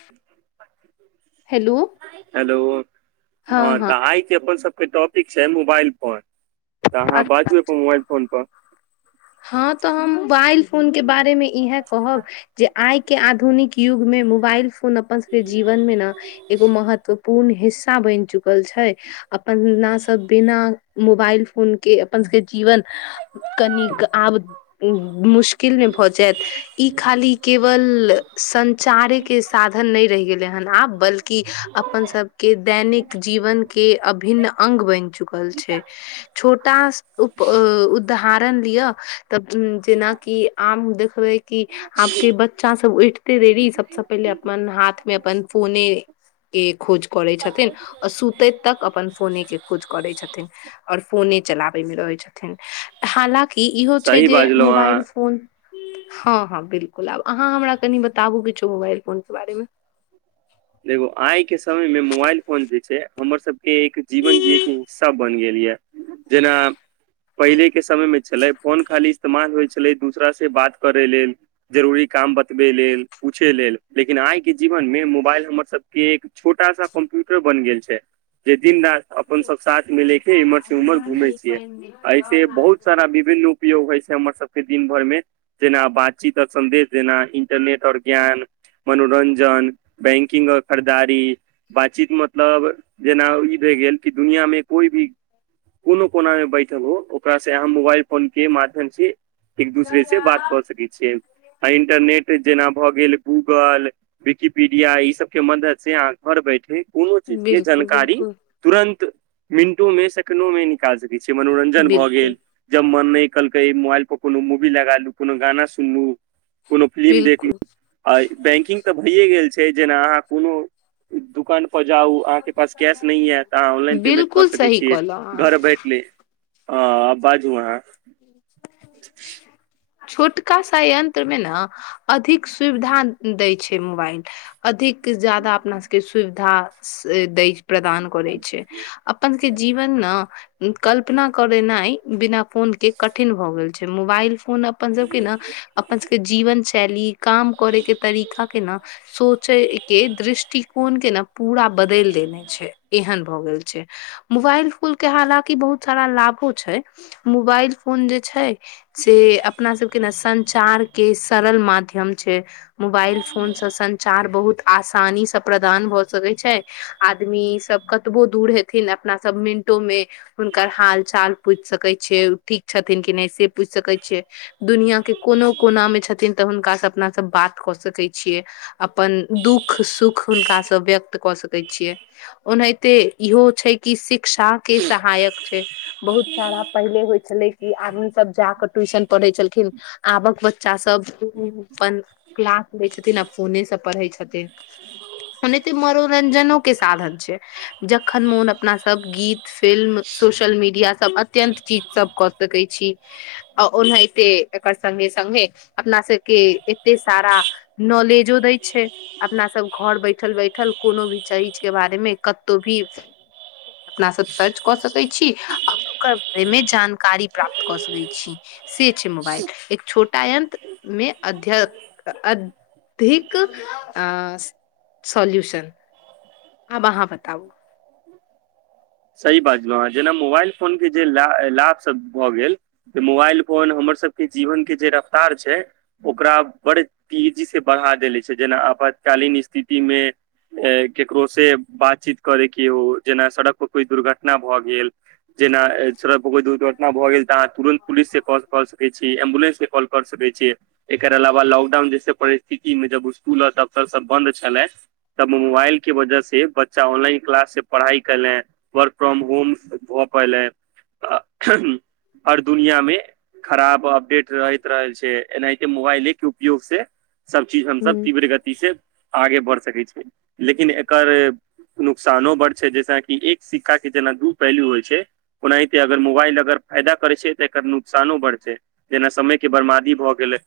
[unintelligible] Hello hello हँ तऽ आय के अपन सबके टापिक पिक छै मोबाइल फोन तऽ अहाँ बाजू अच्छा अपन मोबाइल फोन पर हँ तऽ हम मोबाइल फोन के बारेमे इएहे कहब जे आइ के आधुनिक युग मे मोबाइल फोन अपन सबके जीवन मे ने एगो महत्व पूर्ण हिस्सा बनि चुकल छै अपना सब बिना मो बाइल फोन के अपन सबके जीवन कनीक आब मूस किल मे भऽ जायत ई खाली केवल संचारे के साथ नहि रहि गेलै हेन आब बल्कि अपन सबके दैनिक जीवन के अभिन्न अंग बनि चुकल छै छोटा उप उदाहरण लिअ तब जेनाकि आम देखबै कि आबके बच्चा सब उठते देरी सबसँ पहिले अपन हाथ मे अपन फोने ए खोज करै छथिन आ सुतैत तक अपन फोने के खोज करैत छथिन आओर फोने चलाबे मे रहैत छथिन हालाँकि ई इहो छै सही जे बाजलहुँ अहाँ मोबाइल फोन हँ हँ बिलकुल अहाँ हमरा कनि बताबू किछो मोबाइल फोन के बारे मे देखो आइ के समय मे मोबाइल फोन जे छै हमर सबके एक जीवन जियएके हिस्सा बन गेल ये जेना पहिले के समय मे छलै फोन खाली इस्तेमाल होइ छलै दूसरा से बात करै लेल जरूरी काम बतबे लेल पूछे लेल लेकिन आइ के जीवन मे मोबाइल हमर सबके एक छोटा सा कम्प्यूटर बन गेल छै जे दिन राति अपन सब साथ मे लेके इम्हर से उम्हर घूमै छियै ऐसे बहुत सारा विभिन्न उपयोग होइ छै हमर सबके दिन भर मे जेना बातचीत आ सन्देश जेना इंटरनेट आओर ज्ञान मनोरंजन बैंक किन्ग और खरीदारी बातचीत मतलब जेना ई भए गेल कि दुनियामे कोइ भी कोनो कोना मे बैठल हो ओकरा से अहाँ मोबाइल फोन के माध्यम से एक दूसरे से बात कऽ सकैत छियै आ इंटरनेट जेना भऽ गेल गूगल विकिपीडिया ई सब के मदद से अहा घर बैठे कोनो चीज के बिल्कुल जानकारी बिल्कुल तुरन्त मिनटो मे सेकेंडो मे निकाल सकैत छीिय मनोरंजन भऽ बिल्कुल गेल जब मन नहि कहलकै मोबाइल पर कोनो मूवी लगालु कोनो गाना सुनलु कोनो फिल्म देखलू बिल्कुल आ बैंकिंग तऽ भइए गेल छै जेना अहाँ कोनो दोकान जाउ अहाँके पास कैश नहि य तऽ अहाँ ऑनलाइन पेमेंट कऽ बिल्कुल सकै सही छियै कहलहुँ अहाँ घर बैठ ले हँ बाजू अहाँ छोटका सा यंत्रमे ने अधिक सुविधा दै छै मोबाइल अधिक ज्यादा अपना सभके सुविधा से दय प्रदान करै छै अपन सब के जीवन न कल्पना करेनाइ बिना फोन के कठिन भऽ गेल छै मोबाइल फोन अपन सबके ने अपन सबके जीवन शैली काम करे के तरीका के ने सोचे के दृष्टिकोण के ने पूरा बदल देने छै एहन भए गेल छै मोबाइल फोन के हालकि बहुत सारा लाभो छै मोबाइल फोन जे छै से अपना सबके ने संचार के सरल माध्यम छै मोबाइल फोन सॅं संचार बहुत आसानी से प्रदान भऽ सकै छै आदमी सब कतबो दूर हेथिन अपना सब मे में हुनकर हाल चाल पूछि सकैत छै ठीक छथिन कि नहि से पूछि सकैत छियै दुनिया के कोनो कोना में छथिन तऽ हुनका से अपना सब बात कऽ सकैत छियै अपन दुःख सुख हुनकासँ व्यक्त कऽ सकै छियै ओनाहिते इहो छै कि शिक्षा के सहायक छै बहुत सारा पहिले होइ छलै आदमी सब जााकऽ ट्यूशन पढ़ै छलखिन आबक बच्चा सब अपनऽ क्लास लै छथिन आ फोने से पढ़ै छथिन ओनहितो मनोरंजनो के साधन छै जखन मोन अपना सब गीत फिल्म सोशल मीडिया सब अत्यंत चीज सब क सकै छी आ ओनाहिते एकर संङ्गे सङ्गे अपना सबके एते सारा नॉलेजो दै छै अपना सब घर बैठल बैठल कोनो भी चीज के बारेमे कतहु भी अपना सब सर्च कऽ सकै छी आ ओकर बारे मे जानकारी प्राप्त कऽ सकै छी से छै मोबाइल एक छोटा यन्त्र मे अध्यक् अऽ घिक सोल्यूशन अब अहाँ बताउ सही बाजलहुँ हं जेना मोबाइल फोन के जे लाभसभ भऽ गेल तऽ मोबाइल फोन हमर सबके जीवन के जे रफ्तार छै ओकरा बड़ तेजी से बढ़ा देेले छै जेना आपातकालीन स्थिति मे केकरो से बातचीत करेके हो जेना सड़क कोइ दुर्घटना भए गेल जेना सड़क दुर्घटना ना भऽ गेल तऽहाँ तुरंत पुलिस से कल क सकैत छीै एम्बुलेंस से कॉल क सके छियै एकर अलावा लॉकडाउन जैसे परिस्थिति मे जब स्कूल आ दफ्तर सब बंन्द छलै तब मोबाइल के वजह से बच्चा ऑनलाइन क्लास से पढ़ाई कर ले वर्क फ्रॉम होम भऽ पले हर दुनिया मे खराब अपडेट रहैत रहे छै एनाहिते मोबाइले के उपयोग से सब चीज हमस ह तीव्र गति से आगे बढ़ि सकैत छै लेकिन एकर नुकसानो बड छै जहिस कि एक सिक्का के जेना दु पहिलू होइ छै ओनाहिते अगर मोबाइल अगर फायदा कर छै तऽ एकर नुकसान बढ़ छै जेना समय के बर्बादी भऽ गेल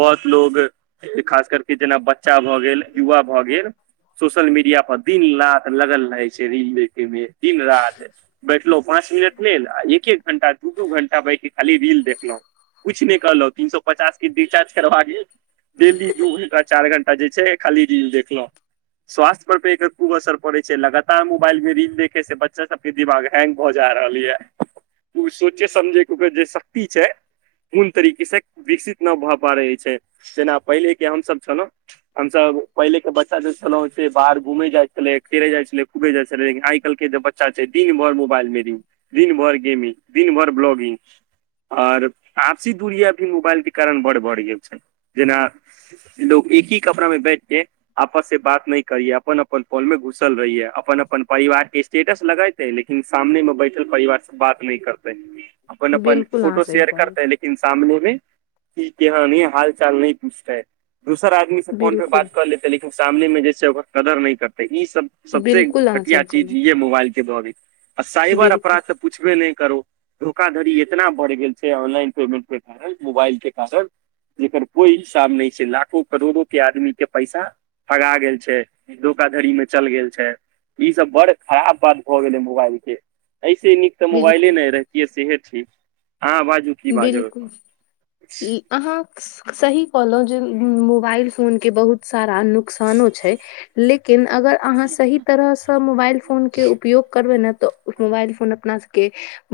बहुत लोग खास करके जेना बच्चा भए गेल युवा भए गेल सोशल मीडिया पर दिन रात लगल रहैत छै रील देखेमे दिन रात बैठलो पाँच मिनट लेल आ एक एक घंटा दू दू घंटा बैठ खाली रील देखलहुं कुछ नहि कहलहु तीन सो पचास के रिचार्ज करवा दियौ डेली दू घंटा चार घंटा तऽ जे छै खाली रील देखलहुँ स्वास्थ्य पर एकरू असर परे छै लगातार मोबाइल मे रील देखऽ से बच्चा सबके दिमाग हैंग भऽ जा रहल यै ओ सोचे समझे के उकर जे शक्ति छै कोन तरीके से विकसित नहि भए पा रहे छै जेना पहिले के हमसभ छलहुँ हमसब पहिले के बच्चा जे छलौं से बाहर घूमे जाय छले खेले जाइ छले खूबे जाय छले लेकिन आजकलके जे बच्चा छै दिन भर मोबाइल मेरिंग दिन भर गेमिंग दिन भर ब्लॉगिंग आओर आपसी दूरिया भी मोबाइल के कारण बड़ बढ़ि गेल छै जेना लोग एक ही कपड़ा में बैठकेे आपस से बात नहि करियै अपन अपन फोन में घुसल रहहिय अपन अपन परिवार स्टेटस लगेते है लेकिन सामने में बैठल परिवार से बात नेऽ करते अपन अपन बिलकुल अहाँ फोटो सही शेयर करता कहलहु ल सामने मे की कह ह हाल चाल नहि पूछताेै दोसर आदमी से फोन परे बिलकुल बात कर लेते लेकिन सामने मे जे छै ओकर कदर नहि करते ई सब बिलकुल सबस अहाँ घटिया सही चीज कहलहु ये मोबाइल के भाविक आ साइबर बिलकुल अपराध त पुछबे नहि करो धोखाधड़ी इतना बढ़ि गेल छै ऑनलाइन पेमेंट के कारण मोबाइल के कारण जेकर कोई इलसाम नहि छै लाखो करोड़ो के आदमी के पैसा फगा गेल छै धोोकाधड़ी में चल गेल छै ई सब बड़ खराब बात भए गेले मोबाइल के ऐसे नीक तऽ मोबाइले बिलकुल ने रहे सेह ठ आ आवाज उ बिलकुल ई अहाँ सही कहलहुँ जे मोबाइल फोन के बहुत सारा नुकसानो छै लेकिन अगर अहाँ सही तरहसँ मोबाइल फोने उपयोग करबै ने तऽ मोबाइल फोन अपना सबके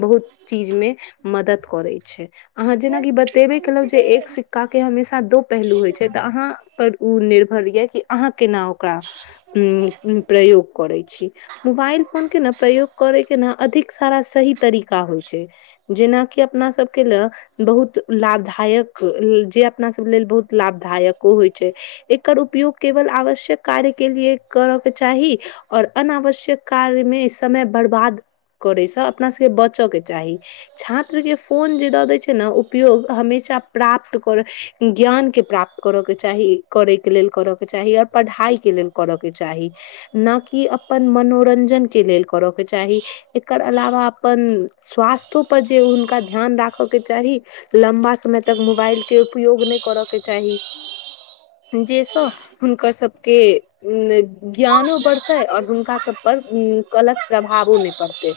बहुत चीज मे मदद करे छै अहाँ जेनाकि बतेबे केलहुँ जे एक सिक्का के हमेशा दो पहलू होइ छै तऽ अहाँ पर ओ निर्भर यए कि अहाँ केना ओकरा उ प्रयोग करै छी मोबाइल फोन के ने प्रयोग करे के ने अधिक सारा सही तरीका होइ छै जेनाकि अपना सबके लए बहुत सायक जे अपना सब लेल बहुत लाभदायक ओ होइत छै एकर उपयोग केवल आवश्यक कार्य के लिए करय के चाही और अनावश्यक कार्य मे समय बर्बाद करेसँ अपना सबके बचय के चाही छात्र के फोन जे दऽ दै छै ने उपयोग हमेशा प्राप्त करै ज्ञान के प्राप्त करयके चाही करैके लेल करय के चाही आओर पढ़ाइ के लेल करऽ के चाही न कि अपन मनोरंजनक के लेल करऽ के चाही एकर अलावा अपन स्वास्थो पर जे हुनका ध्यान राखय के चाही लम्बा समय तक मोबाइल के उपयोग नहि करय के चाही जेसँ हुनकर सभके उ ज्ञानो बढ़तै आओर हुनका सब पर उ कलक प्रभावो नहि पड़तै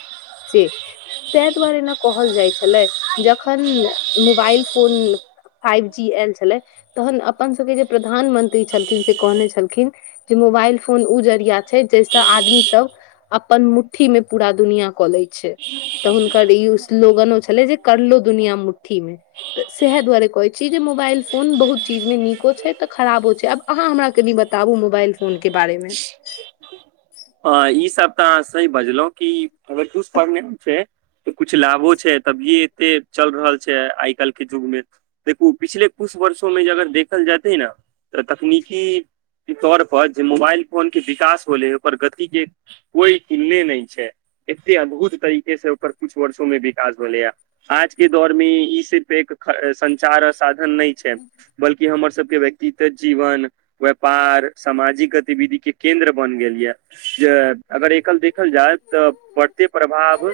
से ताहि दुआरे ने कहल जाइ छलै जखन मोबाइल फोन फाइव जी आयल छलै तहन अपन सबके जे प्रधानमंत्री छलखिन से कहने छलखिन जे मोबाइल फोन ओ जरिया छै जाहिसँ आदमीसभ अपन मुठ्ठी मे पूरा दुनिया कऽ लै छै तऽ हुनकर ई स्लोगनो छलै जे करलो दुनिया मुट्ठी मे तऽ सएह दुआरे कहैत छी जे मोबाइल फोन बहुत चीजमे नीको छै तऽ खराबो छै आब अहाँ हमरा कनि बताबू मोबाइल फोन के बारेमे हँ ई सब तऽ अह सही बजलहुं की अगरुस फॉर्मेन्स से तऽ कुछ लाभो छै तभिये एते चल रहल छै आइ काल्हि के युग मे देखू पिछले कुछ वर्षो मे जे अगर देखल जातै न तऽ तकनीकी तौर पर जे मोबाइल फोन के विकास होलै ओकर गति के कोई किन्ने नहि छै एते अद्भुत तरीके से ओकर कुछ वर्षो मे विकास भेलै ह आजके दौरमे ई सिर्फ एक चार आ साधन नहि छै बल्कि हमर सबके इते जीवन व्यापार सामाजिक गतिविधि के केन्द्र बन गेल ये जे अगर एकल देखल जाय तऽ पड़ते प्रभाव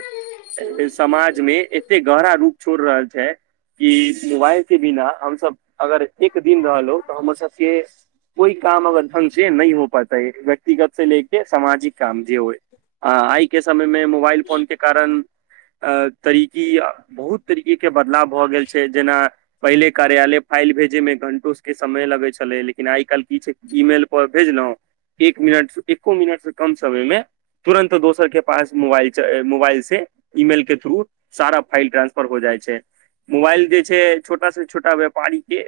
समाजमे एक एते गहरा रूप छोड़ रहल छै कि मोबाइल के बिना हमसब अगर एक दिन रहलो तऽ हमर सबके कोइ काम अगर ढंग से नहि हो पातता ह व व्यक्तिगत से लेके सामाजिक काम जे हए आइ के समय मे मोबाइल फोन के कारण अ तरीकी बहुत तरीकेके बदलाव भए गेल छै जेना पहिले कार्यालय फाइल भेजे मे घंटो के समय लगैत छलै लेकिन आइ काल्हि की छै ईमेल पर भेजलहुँ एक मिनट एको मिनट सँ कम समय मे तुरन्त दोसर के पास मोबाइल च मोबाइल से ईमेल के थ्रू सारा फाइल ट्रांसफर हो जाइ छै मोबाइल जे छै छोटा से छोटा व्यापारी केँ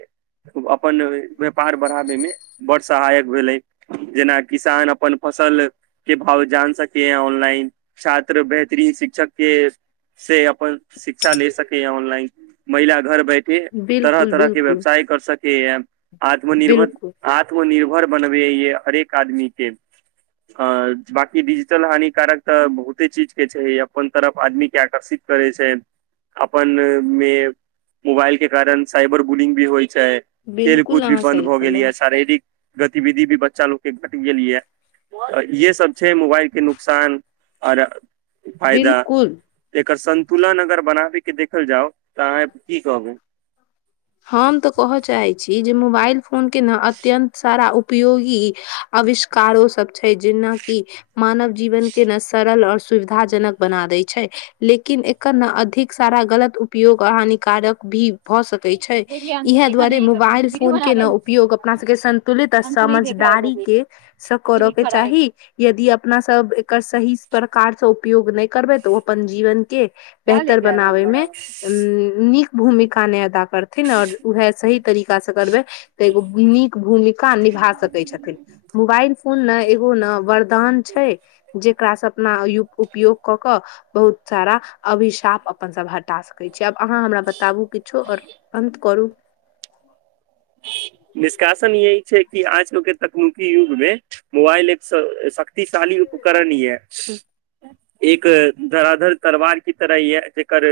अपन व्यापार बढ़ाबय मे बड सहायक भेलै जेना किसान अपन अपन फसल के भाव जान सकय ऑनलाइन छात्र बेहतरीन शिक्षक के से अपन शिक्षा ले सके है ऑनलाइन महिला घर बैठे तरह बिल्कुल तरह के बिल्कुल व्यवसायिक कर सकै य आत्मनिर्भर बिल्कुल आत्मनिर्भर बनबे य हरेक आदमी केँ अ-अ बकी डिजिटल हानिकारक तऽ बहुते चीज के छै अपन तरफ आदमी केँ आकर्षित करै छै अपन मे मोबाइल के कारण साइबर गुलिंग भी होइ छै खेल बिल्कुल कूद भी अहाँ बन्द सही भऽ गेल कहलौं ये शारीरिक गतिविधि भी बच्चा लोग के घट गेल ये अ इएहे सभ छै। मोबाइल के नुकसान आर फायदा बिल्कुल एकर सन्तुलन अगर बनाबे के देखल जाउ तऽ अहाँ की कहब हम तऽ कहय चाहैत छी जे मोबाइल फोन केँ न अत्यन्त सारा उ उपयोगी आविष्कारो सभी छै जेना कि मानव जीवन के न सरल आओर सुविधा जनक बना दै छै। लेकिन एकर न अधिक सारा गलत उपयोग आ हानिकारक भी भए सक। छै इएह दुआरे मोबाइल फोन के न उपयोग अपना सभ के सन्तुलित आ समझदारी के सँ करऽ के चाही यदि अपना सभ एकर सही प्रकार सँ उपयोग नहि करबै तऽ ओ अपन जीवन के बेहतर बनाबे मे नीक भूमिका नय करथिन आओर उएह सही तरीका सँ करबै तऽ एगो नीक भूमिका निभा सकय छथिन। मोबाइल फोन न एगो न वरदान छै। जेकरा स अपना यू उपयोग कऽ कय बहुत सारा अभिशाप अपन सभ हटा सक कहै छी। आब अहाँ हमरा बताबू किछो आओर अन्त करू निष्कासन यहि छै। कि आजकल के तकनीकी युग मे मोबाइल एक स शक्तिशाली उपकरणी यै। एक धराधर तरवार कि तरह यै जेकर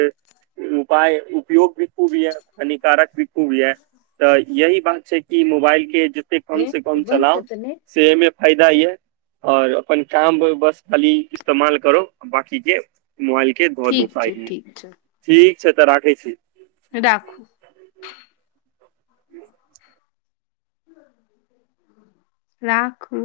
उपाय उपयोग भी खूब ये हानिकारक भी खूब ये तऽ यही बात छै। कि मोबाइल के जते कम से कम बन्द चलाउ करतै ने सेमे फायदा यै। आओर अपन काम बस खाली इस्तेमाल करो बाकी जे मोबाइल के धऽ दो ठीक छै साइड मे ठीक छै ठीक छै। तऽ राखय छी। राखू [unintelligible] [unintelligible] राखू